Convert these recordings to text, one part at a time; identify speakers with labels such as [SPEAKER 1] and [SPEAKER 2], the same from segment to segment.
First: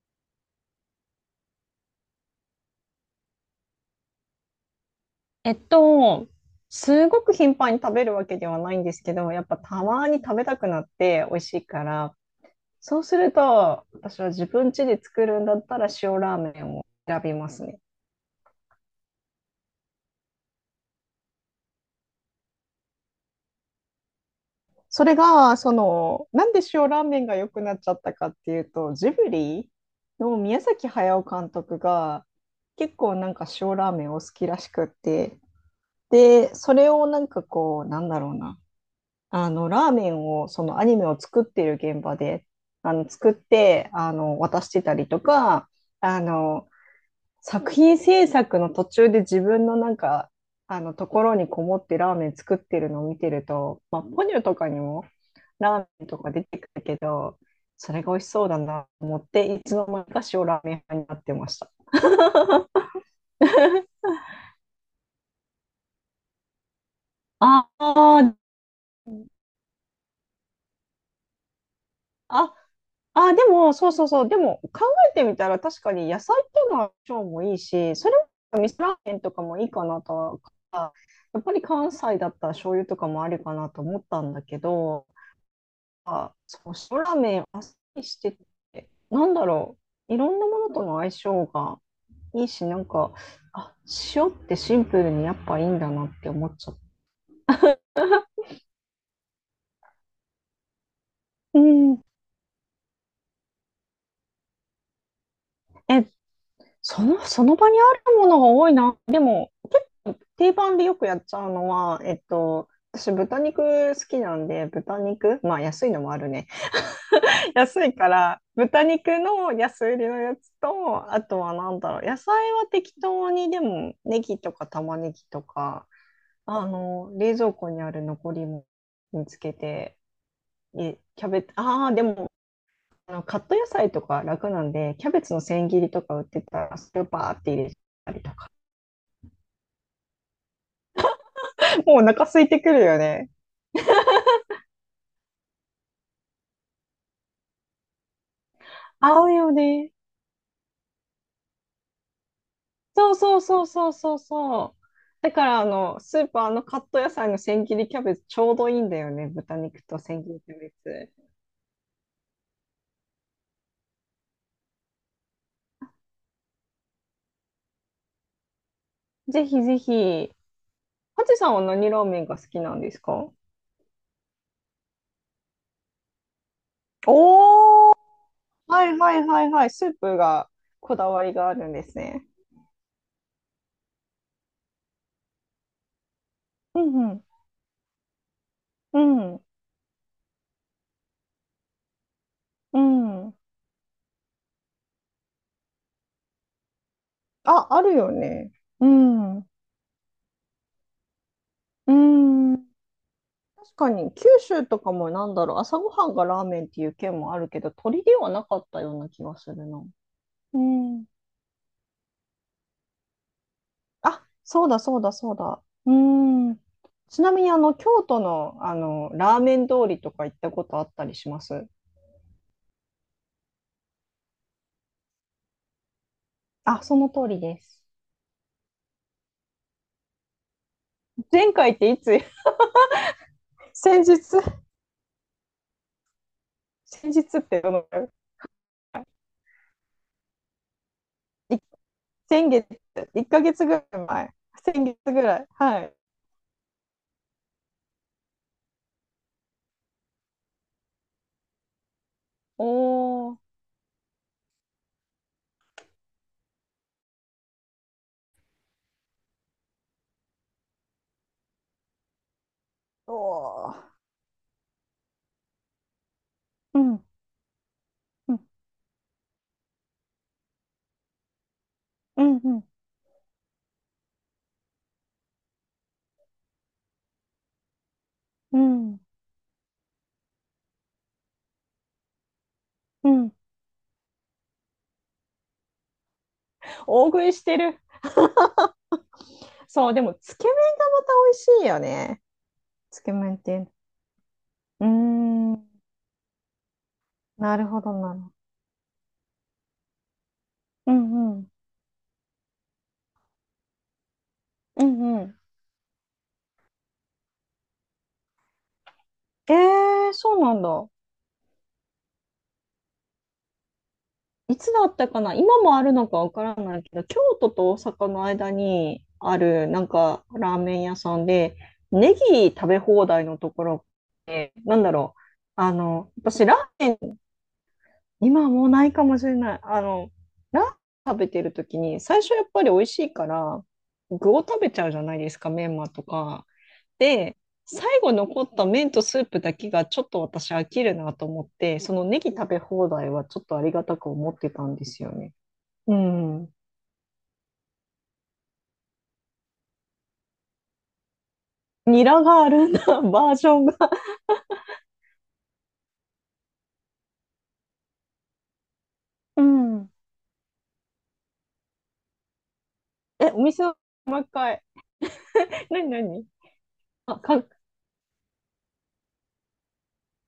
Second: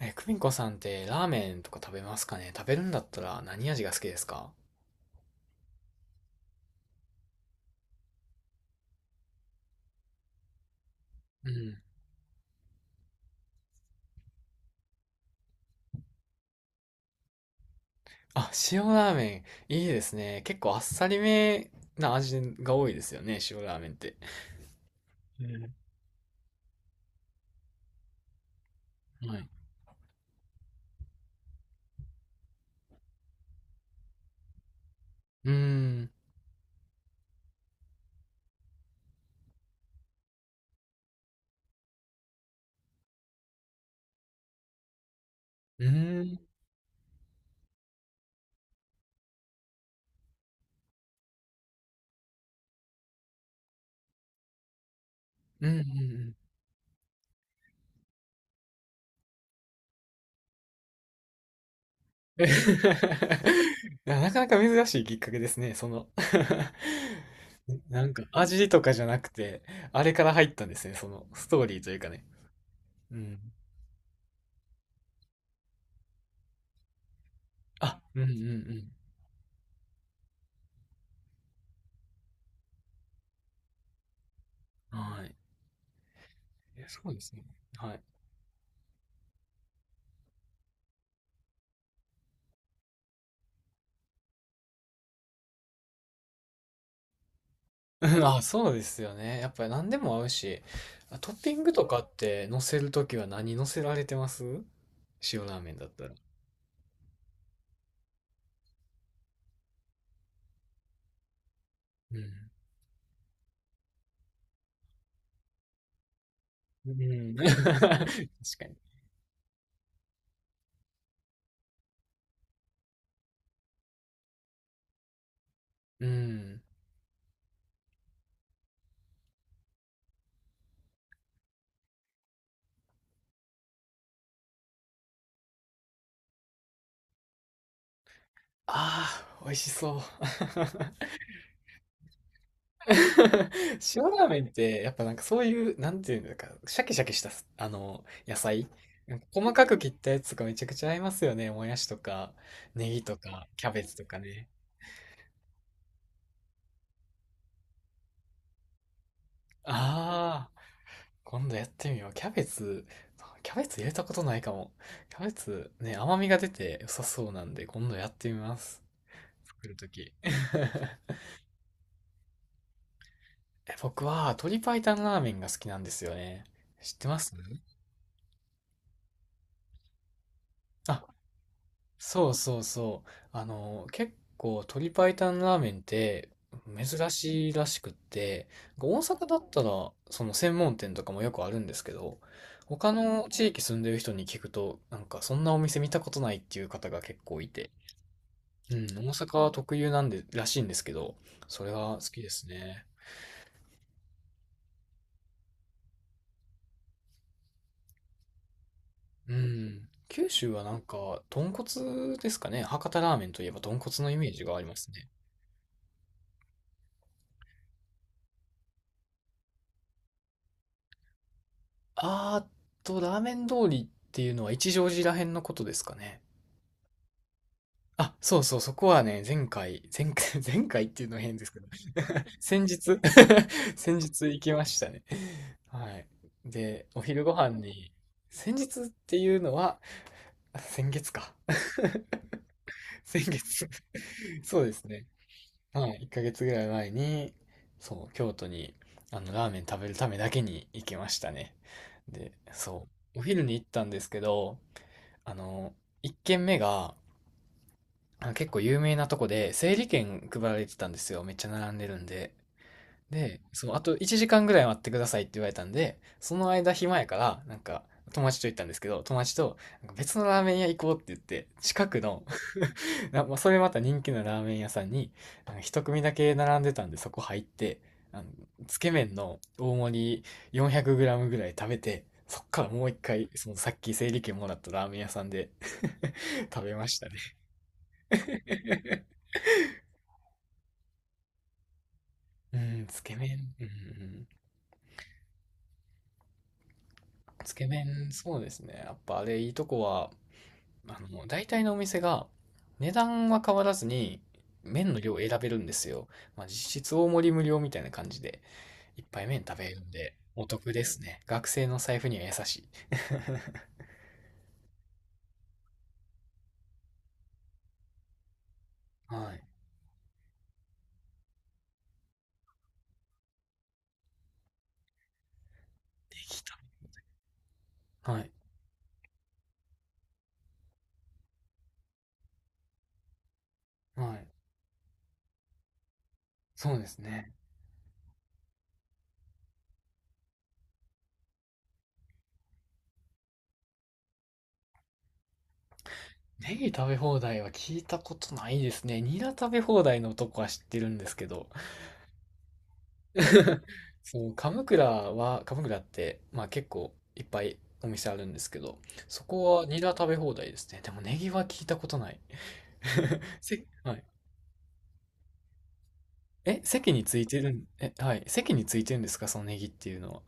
[SPEAKER 1] 久美子さんってラーメンとか食べますかね？食べるんだったら何味が好きですか？
[SPEAKER 2] えっと、すごく頻繁に食べるわけではないんですけど、やっぱたまに食べたくなって美味
[SPEAKER 1] う
[SPEAKER 2] しい
[SPEAKER 1] ん。
[SPEAKER 2] から、そうすると、私は自分家で作るんだったら塩ラーメンを選びますね。
[SPEAKER 1] あ、塩ラーメン、いいですね。結構あっさりめな味が多いですよね、塩ラーメンって。
[SPEAKER 2] それが、
[SPEAKER 1] う
[SPEAKER 2] なんで塩ラーメンが良くなっちゃったかっていうと、ジブ
[SPEAKER 1] ん。はい。
[SPEAKER 2] リの宮崎駿監督が結構なんか塩ラーメンを好きらしくって、
[SPEAKER 1] うーん。
[SPEAKER 2] で、それをなんかこう、なんだろうな。ラーメンを、そのアニメを作っている現場で、作って、渡してたりとか、
[SPEAKER 1] う
[SPEAKER 2] あ
[SPEAKER 1] ーん。
[SPEAKER 2] の、作品制作の途中で自分のなんか、ところにこもってラーメン作ってるのを見てると、まあ、ポニョとかにも
[SPEAKER 1] うん
[SPEAKER 2] ラ
[SPEAKER 1] うん
[SPEAKER 2] ーメン
[SPEAKER 1] う
[SPEAKER 2] とか
[SPEAKER 1] ん
[SPEAKER 2] 出てくるけど、それが美味しそうだなと思って、いつの間にか塩ラーメン派になってました。
[SPEAKER 1] いやなかなか珍しいきっかけですね、その
[SPEAKER 2] あ
[SPEAKER 1] なんか
[SPEAKER 2] あ、
[SPEAKER 1] 味とかじゃなくて、あれから入ったんですね、そのストーリーというかね。
[SPEAKER 2] あ、
[SPEAKER 1] う
[SPEAKER 2] あ、
[SPEAKER 1] ん。
[SPEAKER 2] でも、そうそうそう。でも、考えてみたら確かに野菜っていうのは腸もいいし、
[SPEAKER 1] あ、
[SPEAKER 2] それ
[SPEAKER 1] うんう
[SPEAKER 2] は味噌ラ
[SPEAKER 1] ん
[SPEAKER 2] ーメンとかもいいかなとは、やっぱり関西だったら醤油とかもありかなと思ったんだけ
[SPEAKER 1] うん。
[SPEAKER 2] ど、
[SPEAKER 1] はい。
[SPEAKER 2] あ、そう、
[SPEAKER 1] え、
[SPEAKER 2] 塩ラ
[SPEAKER 1] そう
[SPEAKER 2] ー
[SPEAKER 1] です
[SPEAKER 2] メ
[SPEAKER 1] ね。
[SPEAKER 2] ンあっさ
[SPEAKER 1] はい。
[SPEAKER 2] りしてて、なんだろう。いろんなものとの相性がいいし、なんか、あ、塩ってシンプルにやっぱいいんだなって思っちゃっ
[SPEAKER 1] うん
[SPEAKER 2] た。
[SPEAKER 1] あ、そうですよね。やっぱり何でも合うし、あ、トッピ
[SPEAKER 2] う
[SPEAKER 1] ングとか
[SPEAKER 2] ん。
[SPEAKER 1] って乗せるときは何乗せられてます？塩ラーメンだったら。
[SPEAKER 2] え、その場にあるものが多いな。でも、定番でよくやっちゃうのは、
[SPEAKER 1] うん。
[SPEAKER 2] 私豚肉好きなんで、豚肉、まあ安いのもあるね。
[SPEAKER 1] うん。確
[SPEAKER 2] 安いか
[SPEAKER 1] かに。
[SPEAKER 2] ら、豚肉の安売りのやつと、あとはなんだろう、野菜は適当にでも、ネギとか玉ねぎとか、
[SPEAKER 1] うん。
[SPEAKER 2] 冷蔵庫にある残りも見つけて、え、キャベツ、ああ、でも、カット野菜とか楽なんで、キャベツの千切りとか売ってたら、スーパーって入れたりとか、
[SPEAKER 1] ああ、美味しそう。
[SPEAKER 2] もうお腹空いてくるよ
[SPEAKER 1] 塩
[SPEAKER 2] ね。
[SPEAKER 1] ラーメンって、やっぱなんかそういう、なんていうんだか、シャキシャキした、あの、野菜。なん
[SPEAKER 2] 合
[SPEAKER 1] か
[SPEAKER 2] うよ
[SPEAKER 1] 細かく切っ
[SPEAKER 2] ね。
[SPEAKER 1] たやつとかめちゃくちゃ合いますよね。もやしとか、ネギ
[SPEAKER 2] そう
[SPEAKER 1] と
[SPEAKER 2] そう
[SPEAKER 1] か、
[SPEAKER 2] そ
[SPEAKER 1] キ
[SPEAKER 2] う
[SPEAKER 1] ャベ
[SPEAKER 2] そう
[SPEAKER 1] ツと
[SPEAKER 2] そ
[SPEAKER 1] か
[SPEAKER 2] う
[SPEAKER 1] ね。
[SPEAKER 2] そう。だからスーパーのカット野菜の千切りキャベツちょうどいいんだよね。豚肉と千切り
[SPEAKER 1] ああ。
[SPEAKER 2] キャベツ。
[SPEAKER 1] 今度やってみよう。キャベツ入れたことないかも。キャベツね、甘みが出て良さそうなんで、今度やってみます。
[SPEAKER 2] ぜひ
[SPEAKER 1] 作る
[SPEAKER 2] ぜ
[SPEAKER 1] とき。
[SPEAKER 2] ひ。ハチさんは何ラーメンが好きなんですか？
[SPEAKER 1] 僕は鶏白湯ラーメンが好きなんですよね。知ってます？
[SPEAKER 2] おー、はいはいはいはい。スープがこ
[SPEAKER 1] あ、
[SPEAKER 2] だわりがあるんですね。
[SPEAKER 1] そうそうそう。あの、結構鶏白湯ラーメンって
[SPEAKER 2] うん
[SPEAKER 1] 珍
[SPEAKER 2] うん、
[SPEAKER 1] しいらしくって、大阪だ
[SPEAKER 2] う
[SPEAKER 1] ったらその専門店とかもよくあるんですけど、他
[SPEAKER 2] ん、う
[SPEAKER 1] の
[SPEAKER 2] ん、
[SPEAKER 1] 地域住んでる人に聞くと、なんかそんなお店見たことないっていう方が結構い
[SPEAKER 2] あ、
[SPEAKER 1] て、
[SPEAKER 2] あるよね。
[SPEAKER 1] うん、大
[SPEAKER 2] う
[SPEAKER 1] 阪
[SPEAKER 2] ん、う
[SPEAKER 1] は特有なんで、らしいんですけど、それは好きです
[SPEAKER 2] ん。
[SPEAKER 1] ね。
[SPEAKER 2] 確かに九州とかもなんだろう、朝ごはんがラーメンっていう県もあるけど、鳥ではなかったような気
[SPEAKER 1] う
[SPEAKER 2] がするな。
[SPEAKER 1] ん。九州
[SPEAKER 2] う
[SPEAKER 1] はなん
[SPEAKER 2] ん
[SPEAKER 1] か、豚骨ですかね。博多ラーメンといえば豚骨のイ
[SPEAKER 2] あ、
[SPEAKER 1] メージがあ
[SPEAKER 2] そ
[SPEAKER 1] り
[SPEAKER 2] う
[SPEAKER 1] ま
[SPEAKER 2] だ
[SPEAKER 1] す
[SPEAKER 2] そう
[SPEAKER 1] ね。
[SPEAKER 2] だそうだ。うーん。ちなみにあの京都の、あのラーメン通りとか行ったことあったりします？
[SPEAKER 1] あーっと、ラーメン通りっていうのは一乗寺らへんのことですかね。
[SPEAKER 2] あ、その通りです。
[SPEAKER 1] あ、そうそう、そこはね、前回、前回、前回っていうのは変です
[SPEAKER 2] 前
[SPEAKER 1] けど、
[SPEAKER 2] 回っていつ？
[SPEAKER 1] 先日 先
[SPEAKER 2] 先日。
[SPEAKER 1] 日行きましたね。はい。で、お
[SPEAKER 2] 先日
[SPEAKER 1] 昼ご
[SPEAKER 2] っ
[SPEAKER 1] 飯
[SPEAKER 2] てどのく
[SPEAKER 1] に、
[SPEAKER 2] らい？
[SPEAKER 1] 先日っていうのは、あ、先月か。
[SPEAKER 2] い先月、
[SPEAKER 1] 先
[SPEAKER 2] 1ヶ月
[SPEAKER 1] 月。
[SPEAKER 2] ぐらい前。
[SPEAKER 1] そうで
[SPEAKER 2] 先
[SPEAKER 1] す
[SPEAKER 2] 月
[SPEAKER 1] ね。
[SPEAKER 2] ぐらい。は
[SPEAKER 1] は
[SPEAKER 2] い。
[SPEAKER 1] い。1ヶ月ぐらい前に、そう、京都に、あの、ラーメン食べるためだけに行きましたね。で、そう、お
[SPEAKER 2] おー、
[SPEAKER 1] 昼に行ったんですけど、あの、1軒目が、あの結構有名なとこで、整理券配られてたんですよ。めっちゃ並んでるんで。
[SPEAKER 2] お
[SPEAKER 1] で、そう、あ
[SPEAKER 2] ー
[SPEAKER 1] と1時間ぐらい待ってくださいって言われたんで、その間
[SPEAKER 2] う
[SPEAKER 1] 暇
[SPEAKER 2] ん、
[SPEAKER 1] やから、なんか、友
[SPEAKER 2] うん、
[SPEAKER 1] 達と行ったんですけど、友達と、なんか別のラーメン屋行こうって言って、近くの、
[SPEAKER 2] うん、うん、
[SPEAKER 1] まあ、それまた人気のラーメン屋さんに、なんか一組だけ並んでたんで、そこ入って、あの、
[SPEAKER 2] う
[SPEAKER 1] つけ
[SPEAKER 2] ん。
[SPEAKER 1] 麺の大盛り 400g ぐらい食べて、そっからもう一
[SPEAKER 2] う
[SPEAKER 1] 回、
[SPEAKER 2] ん
[SPEAKER 1] そのさっき整理券もらったラーメン屋さんで 食べました
[SPEAKER 2] 大
[SPEAKER 1] ね。
[SPEAKER 2] 食いしてる。そう、でも、つけ麺がまた美味しいよね。
[SPEAKER 1] うん、
[SPEAKER 2] つ
[SPEAKER 1] つ
[SPEAKER 2] け
[SPEAKER 1] け
[SPEAKER 2] 麺って
[SPEAKER 1] 麺、
[SPEAKER 2] いう
[SPEAKER 1] うん、う
[SPEAKER 2] の。
[SPEAKER 1] ん。
[SPEAKER 2] うーん、
[SPEAKER 1] つ
[SPEAKER 2] な
[SPEAKER 1] け
[SPEAKER 2] るほど
[SPEAKER 1] 麺、
[SPEAKER 2] な。
[SPEAKER 1] そうですね。やっぱあれ、いいとこは、
[SPEAKER 2] う
[SPEAKER 1] あの、
[SPEAKER 2] んう
[SPEAKER 1] 大
[SPEAKER 2] ん。
[SPEAKER 1] 体のお店が値段は変わらずに
[SPEAKER 2] う
[SPEAKER 1] 麺の量を
[SPEAKER 2] んう
[SPEAKER 1] 選
[SPEAKER 2] ん。
[SPEAKER 1] べるんですよ。まあ、実質大盛り無料みたいな感じでいっぱい麺
[SPEAKER 2] え
[SPEAKER 1] 食べれるん
[SPEAKER 2] ー、
[SPEAKER 1] で
[SPEAKER 2] そう
[SPEAKER 1] お
[SPEAKER 2] なん
[SPEAKER 1] 得で
[SPEAKER 2] だ。
[SPEAKER 1] すね。学生の財布には優しい。
[SPEAKER 2] いつだったかな今もあるのかわからないけど、京都と大阪の間に
[SPEAKER 1] は
[SPEAKER 2] あ
[SPEAKER 1] い。
[SPEAKER 2] る、なんか、ラーメン屋さんで、ネギ食べ放題のところって、なんだろう。
[SPEAKER 1] でき
[SPEAKER 2] 私、ラ
[SPEAKER 1] た。
[SPEAKER 2] ーメン、
[SPEAKER 1] はい。
[SPEAKER 2] 今はもうないかもしれない。ラーメン食べてるときに、最初やっぱり美味しいから、
[SPEAKER 1] はい。
[SPEAKER 2] 具を食べちゃうじゃないですか、メンマとか。
[SPEAKER 1] そうですね。
[SPEAKER 2] で、最後残った麺とスープだけがちょっと私飽きるなと思って、そのネギ食べ放題はちょっとありがたく思ってたんですよね。う
[SPEAKER 1] ネ
[SPEAKER 2] ん。
[SPEAKER 1] ギ食べ放題は聞いたことないですね。ニラ食べ放題のとこは知ってるんですけど、
[SPEAKER 2] ニラがあるんだ、バージョ ンが。
[SPEAKER 1] そう、鎌倉は、鎌倉って、まあ結構いっぱいお店あるんですけど、そ
[SPEAKER 2] う
[SPEAKER 1] こはニラ
[SPEAKER 2] ん。
[SPEAKER 1] 食べ放題ですね。でもネギは聞いたことない。
[SPEAKER 2] え、お店の
[SPEAKER 1] はい。
[SPEAKER 2] 1階。何何
[SPEAKER 1] え、席につ
[SPEAKER 2] あ、
[SPEAKER 1] いて
[SPEAKER 2] 考
[SPEAKER 1] るん、え、はい。席についてるんですか、そのネギっていうのは。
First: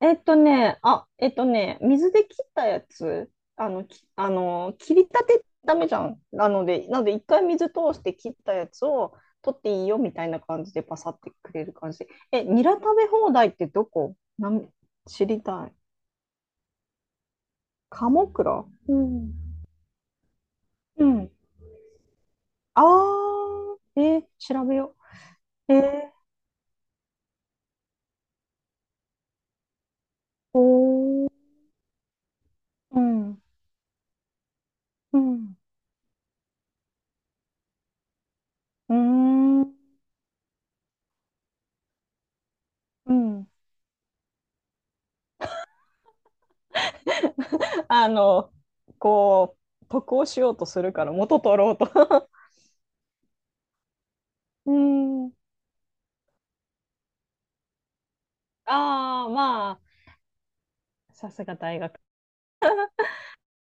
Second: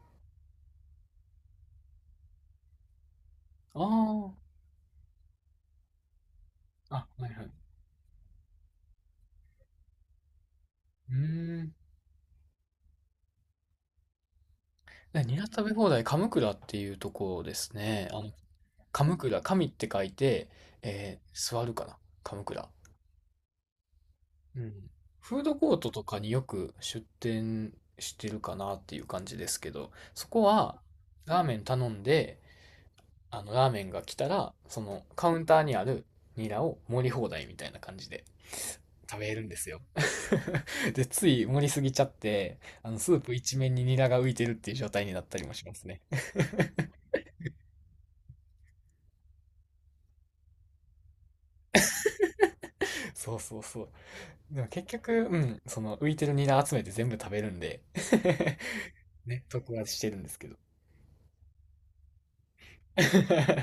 [SPEAKER 2] えっとね、あ、えっとね、水で切ったやつ、あの、き、あ
[SPEAKER 1] あ
[SPEAKER 2] の、切りたてダメじゃん。なので、なの
[SPEAKER 1] あ、
[SPEAKER 2] で、
[SPEAKER 1] あ、
[SPEAKER 2] 一
[SPEAKER 1] はいは
[SPEAKER 2] 回
[SPEAKER 1] い。
[SPEAKER 2] 水通して切ったやつを取っていいよみたいな感じでパサ
[SPEAKER 1] う
[SPEAKER 2] ってく
[SPEAKER 1] ー
[SPEAKER 2] れ
[SPEAKER 1] ん。
[SPEAKER 2] る感じ。え、ニラ食べ放題ってどこなん
[SPEAKER 1] で
[SPEAKER 2] 知
[SPEAKER 1] ニ
[SPEAKER 2] り
[SPEAKER 1] ラ食
[SPEAKER 2] た
[SPEAKER 1] べ
[SPEAKER 2] い？
[SPEAKER 1] 放題、鎌倉っていうところですね。あ
[SPEAKER 2] 鴨
[SPEAKER 1] の、
[SPEAKER 2] 倉う
[SPEAKER 1] 鎌
[SPEAKER 2] ん。
[SPEAKER 1] 倉、神って書いて、
[SPEAKER 2] うん。
[SPEAKER 1] 座るかな。鎌倉。
[SPEAKER 2] あ
[SPEAKER 1] う
[SPEAKER 2] 調
[SPEAKER 1] ん。
[SPEAKER 2] べよ
[SPEAKER 1] フード
[SPEAKER 2] う。
[SPEAKER 1] コー
[SPEAKER 2] えー、
[SPEAKER 1] トとかによく出店してるかなっていう感じですけど、そこ
[SPEAKER 2] お
[SPEAKER 1] は
[SPEAKER 2] ー
[SPEAKER 1] ラーメン頼んで、
[SPEAKER 2] うん、
[SPEAKER 1] あのラーメンが来たら、その
[SPEAKER 2] う
[SPEAKER 1] カウン
[SPEAKER 2] ん、
[SPEAKER 1] ターにあるニラを盛り放題みたいな感じで
[SPEAKER 2] うー
[SPEAKER 1] 食べれるんです
[SPEAKER 2] ん、
[SPEAKER 1] よ。で、つい盛りすぎちゃって、あの
[SPEAKER 2] う
[SPEAKER 1] スープ
[SPEAKER 2] ん。
[SPEAKER 1] 一面にニラが浮いてるっていう状態になったりもしますね。
[SPEAKER 2] あの、こ得をしようとするから元取ろうと
[SPEAKER 1] そうそうそう。でも
[SPEAKER 2] う
[SPEAKER 1] 結局、
[SPEAKER 2] ん。
[SPEAKER 1] うん、その浮いてるニラ集めて全部食べるんで
[SPEAKER 2] あ あ、
[SPEAKER 1] ね、
[SPEAKER 2] ま
[SPEAKER 1] 得
[SPEAKER 2] あ、
[SPEAKER 1] はしてるんですけど。
[SPEAKER 2] さすが大学。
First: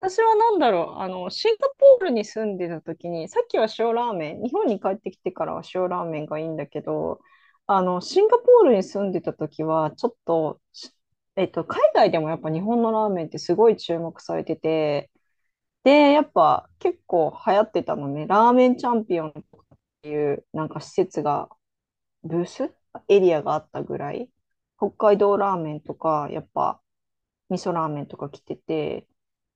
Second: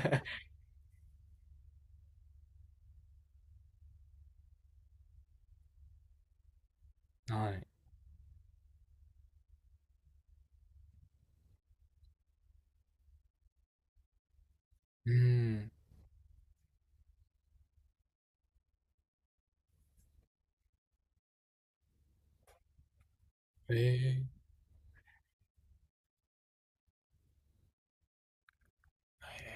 [SPEAKER 2] 私 は何だろう、シンガポールに住んでた時に、さっきは塩ラーメン、日本に帰ってきてからは塩ラーメンがいいんだけど、
[SPEAKER 1] はい。
[SPEAKER 2] シンガポールに住んでた時は、ちょっと、海外でもやっぱ日本のラーメンってすごい注目されてて、
[SPEAKER 1] うん。
[SPEAKER 2] で、やっぱ結構流行ってたのね、ラーメンチャンピオンとかっていう、なんか施設が、ブースエリアがあっ
[SPEAKER 1] え
[SPEAKER 2] たぐら
[SPEAKER 1] え、
[SPEAKER 2] い、北海道ラーメンとか、やっぱ、味噌ラーメンとか来てて、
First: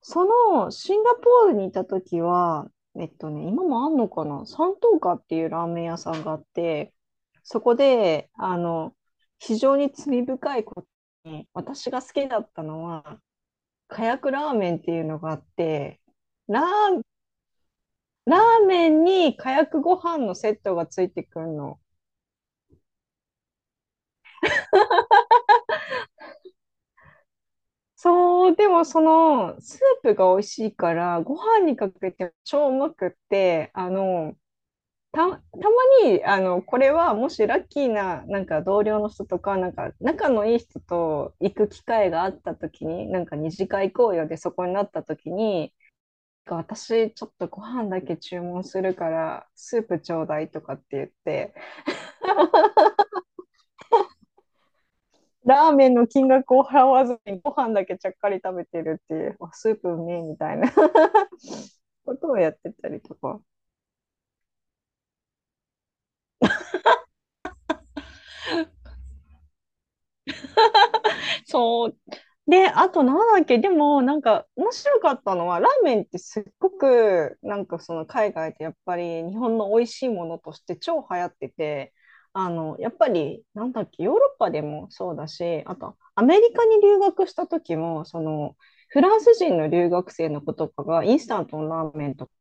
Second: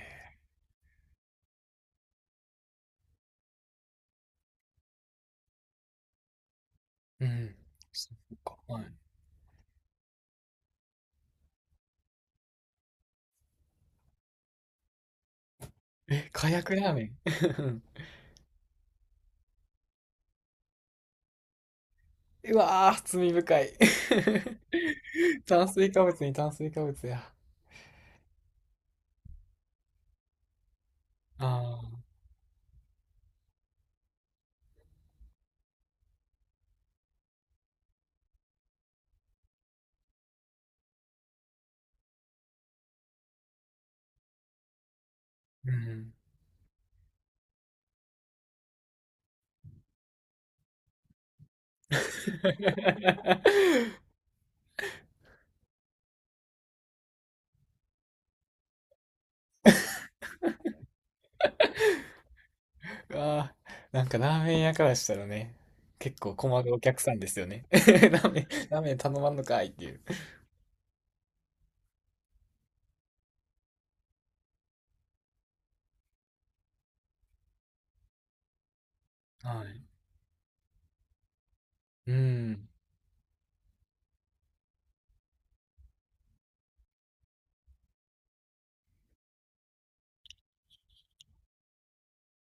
[SPEAKER 2] そのシンガポールにいた時は、今もあんのかな、三島花っていうラーメン屋さんがあって、
[SPEAKER 1] うん。
[SPEAKER 2] そこ
[SPEAKER 1] そっ
[SPEAKER 2] で、
[SPEAKER 1] か、はい。
[SPEAKER 2] 非常に罪深いことに、私が好きだったのは、カヤクラーメンっていうのがあって、
[SPEAKER 1] え、か
[SPEAKER 2] ラ
[SPEAKER 1] やくラー
[SPEAKER 2] ー、
[SPEAKER 1] メン。
[SPEAKER 2] ラーメンにカヤクご飯のセットがついてくるの。
[SPEAKER 1] うわー、罪深い。 炭水化物に炭水化物や。
[SPEAKER 2] そう、でもそのスープが美味しいから、ご
[SPEAKER 1] あ
[SPEAKER 2] 飯に
[SPEAKER 1] あ、
[SPEAKER 2] かけて超うまくって、たまに、これはもしラッキーな、なんか同僚の人とか、なんか仲のいい人と行く機会があった時に、なんか二次会行こうよでそこになった時
[SPEAKER 1] う
[SPEAKER 2] に、
[SPEAKER 1] ん。
[SPEAKER 2] 私ちょっとご飯だけ注文するからスープちょうだいとかって言って ラーメンの金額を払わずにご飯だけちゃっかり食べてるっていうスープうめえみたいな ことをやってたりとか
[SPEAKER 1] ああ、なんかラーメン屋からしたらね、結構困るお客さんですよね。ラーメン頼まんのかいっていう。
[SPEAKER 2] そう。で、あとなんだっけ、でもなんか面白かったのは、ラーメンってすっごくなんかその海外でやっぱり日本
[SPEAKER 1] は
[SPEAKER 2] の
[SPEAKER 1] い。
[SPEAKER 2] 美味しいものとして超流行ってて、
[SPEAKER 1] うん。
[SPEAKER 2] やっぱりなんだっけ、ヨーロッパでもそうだし、あとアメリカに留学した時も、そのフランス人の留学生の子とかがインスタントのラーメンとか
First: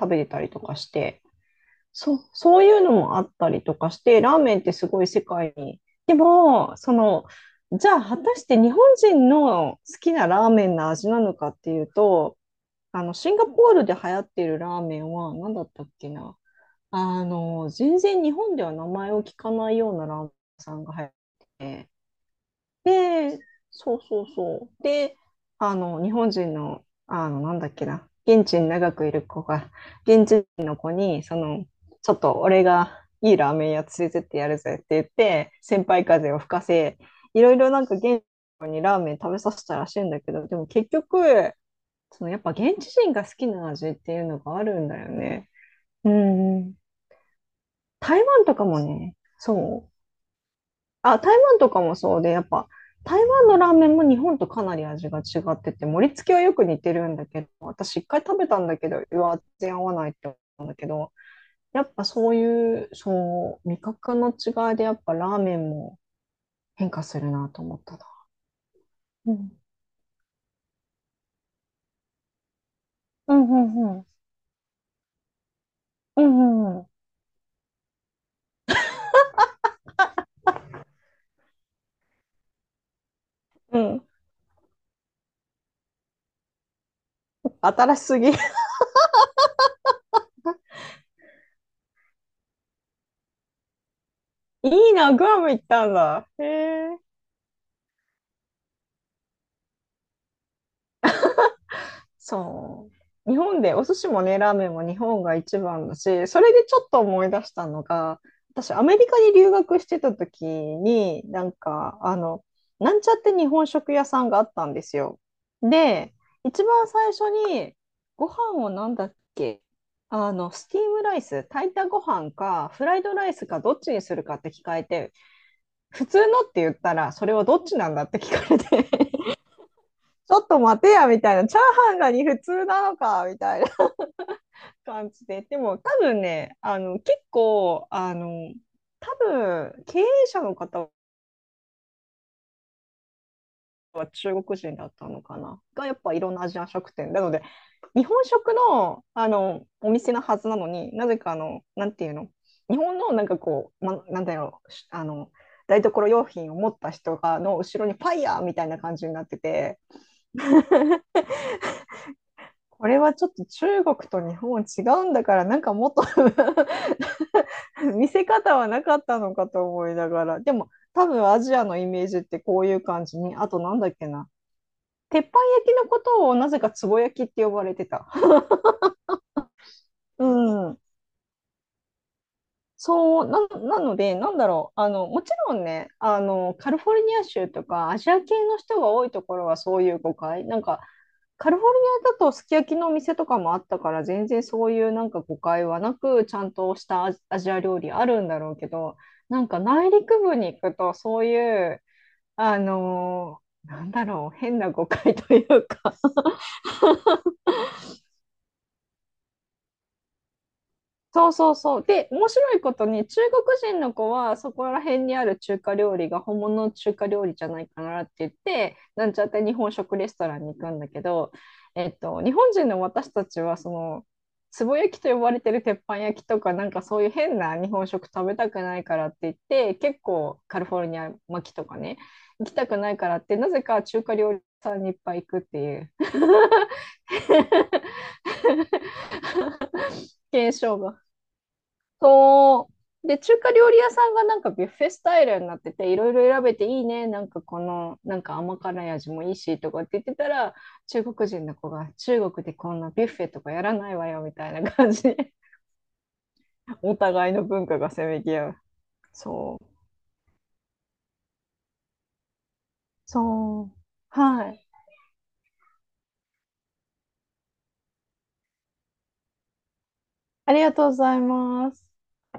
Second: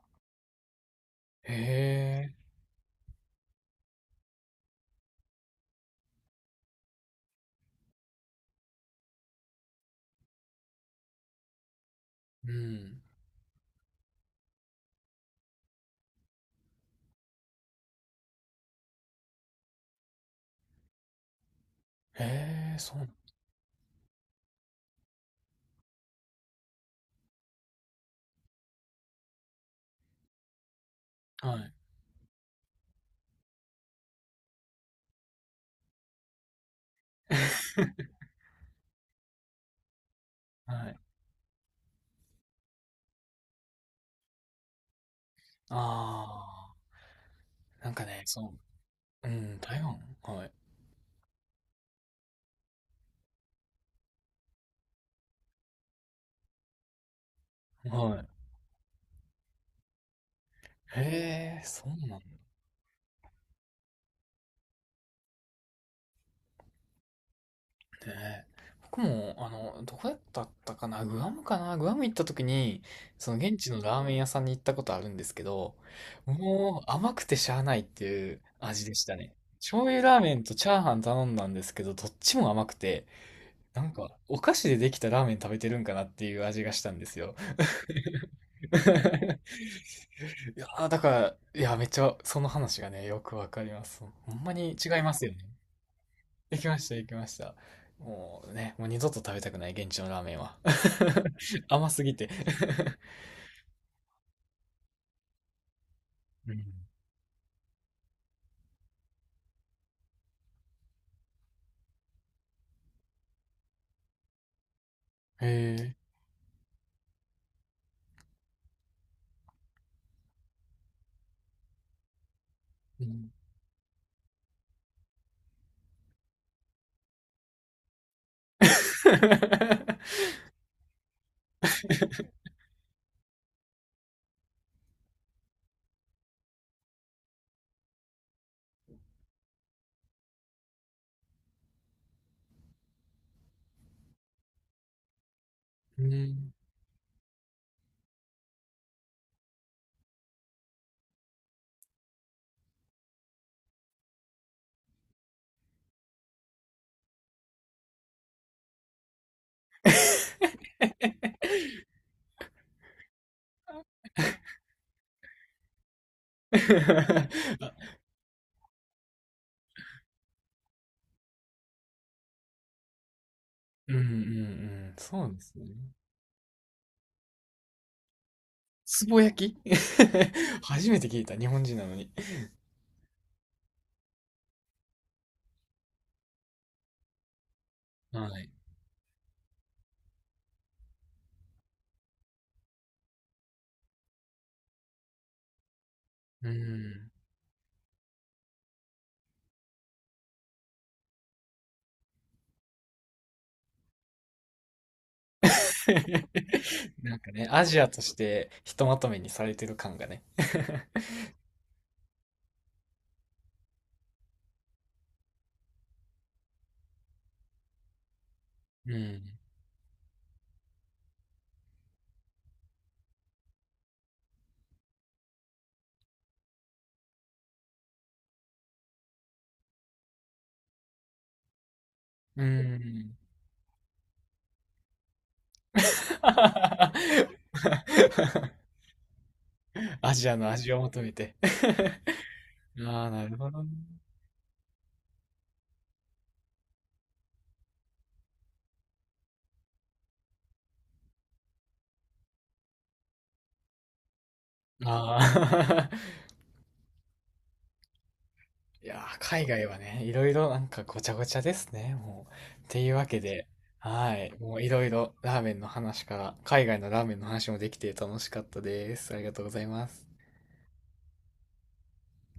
[SPEAKER 2] 食べてたりとかして、
[SPEAKER 1] へ
[SPEAKER 2] そう、
[SPEAKER 1] え、
[SPEAKER 2] そういうのもあったりとかして、ラーメンってすごい世界に。でも、じゃあ果たして日本人の好きなラーメンの味なのかっていうと、
[SPEAKER 1] うん。
[SPEAKER 2] シンガポールで流行っているラーメンは何だったっけな。全然日本では名前を聞かないようなラーメン屋さんが流行ってて
[SPEAKER 1] へえ、そう。
[SPEAKER 2] で、そうそうそう。で、日本人の、なんだっけな、現地に長くいる子が、現地人の子に、
[SPEAKER 1] はい。
[SPEAKER 2] ちょっと俺がいいラーメン屋連れてってやるぜって言って、先輩風を吹かせ、いろいろ なんか現地の子にラーメン食べさせたらしいんだけど、でも
[SPEAKER 1] は
[SPEAKER 2] 結
[SPEAKER 1] い。
[SPEAKER 2] 局、そのやっぱ現地人が好きな味っていうのがあるんだよね。う
[SPEAKER 1] あ
[SPEAKER 2] んうん。
[SPEAKER 1] あ、なんか
[SPEAKER 2] 台
[SPEAKER 1] ね、
[SPEAKER 2] 湾
[SPEAKER 1] そ
[SPEAKER 2] とかもね、
[SPEAKER 1] う、うん、台
[SPEAKER 2] そう
[SPEAKER 1] 湾はい。
[SPEAKER 2] あ、台湾とかもそうで、やっぱ台湾のラーメンも日本とかなり味が違ってて、盛り付けはよく似てるんだけど、私一
[SPEAKER 1] は
[SPEAKER 2] 回
[SPEAKER 1] い。
[SPEAKER 2] 食べたんだけど、うわ、全然合わないって思ったんだけど、
[SPEAKER 1] へえ、そ
[SPEAKER 2] やっ
[SPEAKER 1] う
[SPEAKER 2] ぱ
[SPEAKER 1] なんだ
[SPEAKER 2] そういう、そう、味覚の違いでやっぱラーメンも変化するなと思ったな。
[SPEAKER 1] ね。僕
[SPEAKER 2] う
[SPEAKER 1] も、あ
[SPEAKER 2] ん。
[SPEAKER 1] の、どこだったかな、グアムかな、グアム行った時に、そ
[SPEAKER 2] う
[SPEAKER 1] の
[SPEAKER 2] んう
[SPEAKER 1] 現地の
[SPEAKER 2] んう
[SPEAKER 1] ラー
[SPEAKER 2] ん。
[SPEAKER 1] メン屋さんに行ったことあるんですけど、
[SPEAKER 2] うんうん
[SPEAKER 1] も
[SPEAKER 2] うん。
[SPEAKER 1] う甘くてしゃあないっていう味でしたね。醤油ラーメンとチャーハン頼んだんですけど、どっちも甘くて、
[SPEAKER 2] う
[SPEAKER 1] なん
[SPEAKER 2] ん。
[SPEAKER 1] か、お菓子でできたラーメン食べてるんかなっていう味がしたんですよ。
[SPEAKER 2] 新しすぎ。
[SPEAKER 1] いやー、だから、いや、めっちゃ、その話がね、よくわかります。ほんま に
[SPEAKER 2] いい
[SPEAKER 1] 違いま
[SPEAKER 2] な、
[SPEAKER 1] す
[SPEAKER 2] グ
[SPEAKER 1] よね。
[SPEAKER 2] アム行ったんだ。へ
[SPEAKER 1] 行きました、
[SPEAKER 2] え。
[SPEAKER 1] 行きました。もうね、もう二度と食べたくない、現地のラーメンは。甘すぎて。
[SPEAKER 2] そう。日本で、お寿司もね、ラーメンも日本が一番だし、そ
[SPEAKER 1] う
[SPEAKER 2] れ
[SPEAKER 1] ん。
[SPEAKER 2] でちょっと思い出したのが、私、アメリカに留学してた時に、なんちゃって日本食屋さんがあったんですよ。
[SPEAKER 1] へえ。
[SPEAKER 2] で、一番最初に、ご飯をなんだっけスティームライス、炊いたご飯か、フライ
[SPEAKER 1] う
[SPEAKER 2] ドラ
[SPEAKER 1] ん。
[SPEAKER 2] イスか、どっちにするかって聞かれて、普通のって言ったら、それはどっちなんだって聞かれて、ちょっと待てや、みたいな、チャーハンがに普通なのか、みたいな。感じで。でも多分ね、あの、結構、あの、多分、経営者の方は中国人だったのかな。が、やっ
[SPEAKER 1] う
[SPEAKER 2] ぱいろんなア
[SPEAKER 1] ん。
[SPEAKER 2] ジアン食店。なので、日本食の、お店のはずなのに、なぜか、なんていうの、日本のなんかこう、ま、なんだろう、し台所用品を持った人がの後ろにファイヤーみたいな感じになってて、これはちょっと中国と日本違うんだから、なんかもっと
[SPEAKER 1] あ
[SPEAKER 2] 見せ方はなかったのかと思いながら。でも、多分アジアのイメージってこういう感じに、あとなんだ
[SPEAKER 1] う
[SPEAKER 2] っ
[SPEAKER 1] んうんう
[SPEAKER 2] けな。
[SPEAKER 1] ん、そ
[SPEAKER 2] 鉄
[SPEAKER 1] う
[SPEAKER 2] 板
[SPEAKER 1] です
[SPEAKER 2] 焼
[SPEAKER 1] ね。
[SPEAKER 2] きのことをなぜかつぼ焼きって呼ばれてた。
[SPEAKER 1] つぼ焼き。
[SPEAKER 2] うん。
[SPEAKER 1] 初めて聞いた、日本人なのに。
[SPEAKER 2] そう、な、なので、なんだろう。もちろんね、カリフォルニア州とかアジア
[SPEAKER 1] は
[SPEAKER 2] 系
[SPEAKER 1] い。
[SPEAKER 2] の人が多いところはそういう誤解。なんか、カリフォルニアだとすき焼きのお店とかもあったから、全然そういうなんか誤解はなく、ちゃ
[SPEAKER 1] うー
[SPEAKER 2] んとした
[SPEAKER 1] ん。
[SPEAKER 2] アジア料理あるんだろうけど、なんか内陸部に行くとそういうなんだろう、変な誤解というか
[SPEAKER 1] なんかね、アジアとしてひとまとめにされてる感がね。
[SPEAKER 2] そうそうそう。で、面白いことに、中国人の子は、そこら辺にある中華料理が本物の中華料理じゃないかなって言って、
[SPEAKER 1] う
[SPEAKER 2] なんちゃっ
[SPEAKER 1] ん。
[SPEAKER 2] て日本食レストランに行くんだけど、えっと、日本人の私たちは、その、つぼ焼きと呼ばれてる鉄板焼きとか、なんかそういう変な日本食食べたくないからって言って、結構カリフォルニア巻きとかね、
[SPEAKER 1] う
[SPEAKER 2] 行きた
[SPEAKER 1] ー
[SPEAKER 2] くないからっ
[SPEAKER 1] ん。
[SPEAKER 2] て、なぜか中華料理屋さんにいっぱい行くっていう
[SPEAKER 1] アジアの
[SPEAKER 2] 現
[SPEAKER 1] 味
[SPEAKER 2] 象
[SPEAKER 1] を
[SPEAKER 2] が
[SPEAKER 1] 求め て。
[SPEAKER 2] そ
[SPEAKER 1] あ
[SPEAKER 2] う。
[SPEAKER 1] あ、
[SPEAKER 2] で、
[SPEAKER 1] なる
[SPEAKER 2] 中
[SPEAKER 1] ほ
[SPEAKER 2] 華
[SPEAKER 1] どね。
[SPEAKER 2] 料理屋さんがなんかビュッフェスタイルになってて、いろいろ選べていいね。なんかこの、なんか甘辛い味もいいし、とかって言ってたら、中国人の子が、中国でこんなビュッフェとかやらないわよ、みたいな感じで、
[SPEAKER 1] ああ。
[SPEAKER 2] お互いの文化がせめぎ合う。
[SPEAKER 1] いやー、海
[SPEAKER 2] そ
[SPEAKER 1] 外
[SPEAKER 2] う。
[SPEAKER 1] はね、いろいろなんかごちゃごちゃですね、もう。っていうわけで、
[SPEAKER 2] そう。
[SPEAKER 1] はい。
[SPEAKER 2] は
[SPEAKER 1] もう
[SPEAKER 2] い。
[SPEAKER 1] いろいろラーメンの話から、海外のラーメンの話もできて楽しかったです。ありがとうございます。
[SPEAKER 2] ありがとうございます。